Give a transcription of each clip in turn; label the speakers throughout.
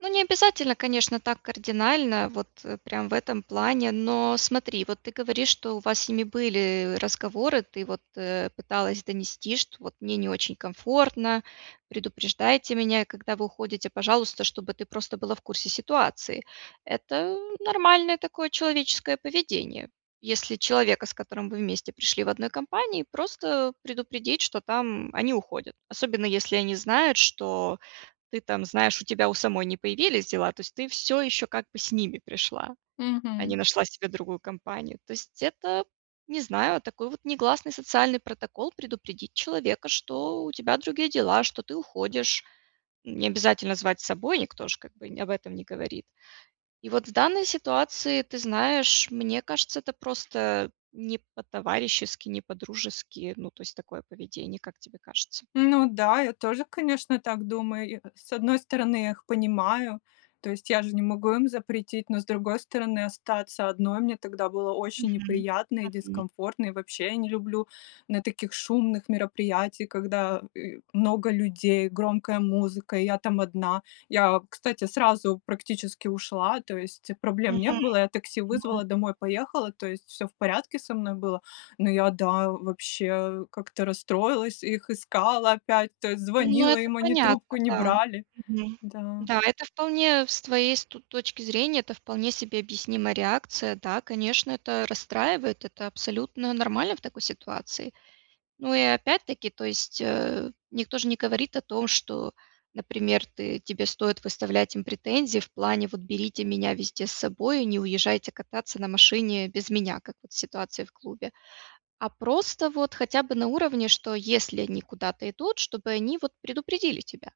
Speaker 1: Ну, не обязательно, конечно, так кардинально, вот, э, прям в этом плане, но смотри, вот ты говоришь, что у вас с ними были разговоры, ты вот, э, пыталась донести, что: "Вот мне не очень комфортно, предупреждайте меня, когда вы уходите, пожалуйста", чтобы ты просто была в курсе ситуации. Это нормальное такое человеческое поведение, если человека, с которым вы вместе пришли в одной компании, просто предупредить, что там они уходят, особенно, если они знают, что ты там, знаешь, у тебя у самой не появились дела, то есть ты всё еще как бы с ними пришла, а не
Speaker 2: Мгм.
Speaker 1: нашла себе другую компанию. То есть это, не знаю, такой вот негласный социальный протокол- предупредить человека, что у тебя другие дела, что ты уходишь. Не обязательно звать с собой, никто ж как бы об не этом не говорит. И вот в данной ситуации, ты знаешь, мне кажется, это просто не по-товарищески, не по-дружески, ну то есть такое поведение, как тебе кажется?
Speaker 2: Ну да, я тоже, конечно, так думаю. И, э, с одной стороны, я их понимаю, то есть я же не могу им запретить, но с другой стороны, остаться одной мне тогда было очень
Speaker 1: Мгм
Speaker 2: неприятно и
Speaker 1: мгм.
Speaker 2: дискомфортно, и вообще, я не люблю на таких шумных мероприятиях, когда, э, много людей, громкая музыка, и я там одна. Я, кстати, сразу практически ушла, то есть проблем не
Speaker 1: Мгм
Speaker 2: было, я такси
Speaker 1: мгм.
Speaker 2: вызвала, домой поехала, то есть всё в порядке со мной было. Но я, да, вообще как-то расстроилась, их искала опять, то есть
Speaker 1: Ну,
Speaker 2: звонила
Speaker 1: это
Speaker 2: им, они трубку
Speaker 1: понятно,
Speaker 2: не
Speaker 1: да.
Speaker 2: брали.
Speaker 1: Мгм.
Speaker 2: Да.
Speaker 1: Да, это вполне с твоей ст точки зрения, это вполне себе объяснимая реакция. Да, конечно, это расстраивает, это абсолютно нормально в такой ситуации. Ну и опять-таки, то есть, э, никто ж не говорит о том, что, например, ты тебе стоит выставлять им претензии в плане: "Вот берите меня везде с собой и не уезжайте кататься на машине без меня", как вот в ситуации в клубе, а просто вот хотя бы на уровне, что если они куда-то идут, чтобы они вот предупредили тебя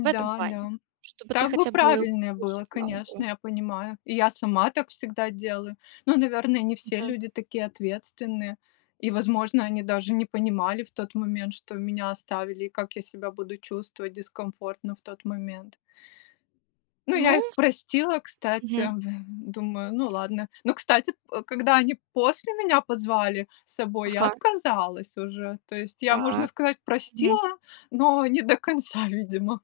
Speaker 1: в этом плане,
Speaker 2: да.
Speaker 1: чтобы ты
Speaker 2: Так бы
Speaker 1: хотя бы
Speaker 2: правильнее
Speaker 1: больше
Speaker 2: было,
Speaker 1: знал
Speaker 2: конечно,
Speaker 1: бы.
Speaker 2: я понимаю. И я сама так всегда делаю. Ну, наверное, не все
Speaker 1: Мгм.
Speaker 2: люди такие ответственные. И, возможно, они даже не понимали в тот момент, что меня оставили, и как я себя буду чувствовать дискомфортно в тот момент. Ну, я
Speaker 1: Ну.
Speaker 2: их простила, кстати,
Speaker 1: Мгм.
Speaker 2: в думаю, ну ладно. Но, кстати, п э, когда они после меня позвали с собой, я
Speaker 1: Ага.
Speaker 2: отказалась уже. То есть я, можно
Speaker 1: Так.
Speaker 2: сказать,
Speaker 1: Мгм.
Speaker 2: простила, но не до конца, видимо.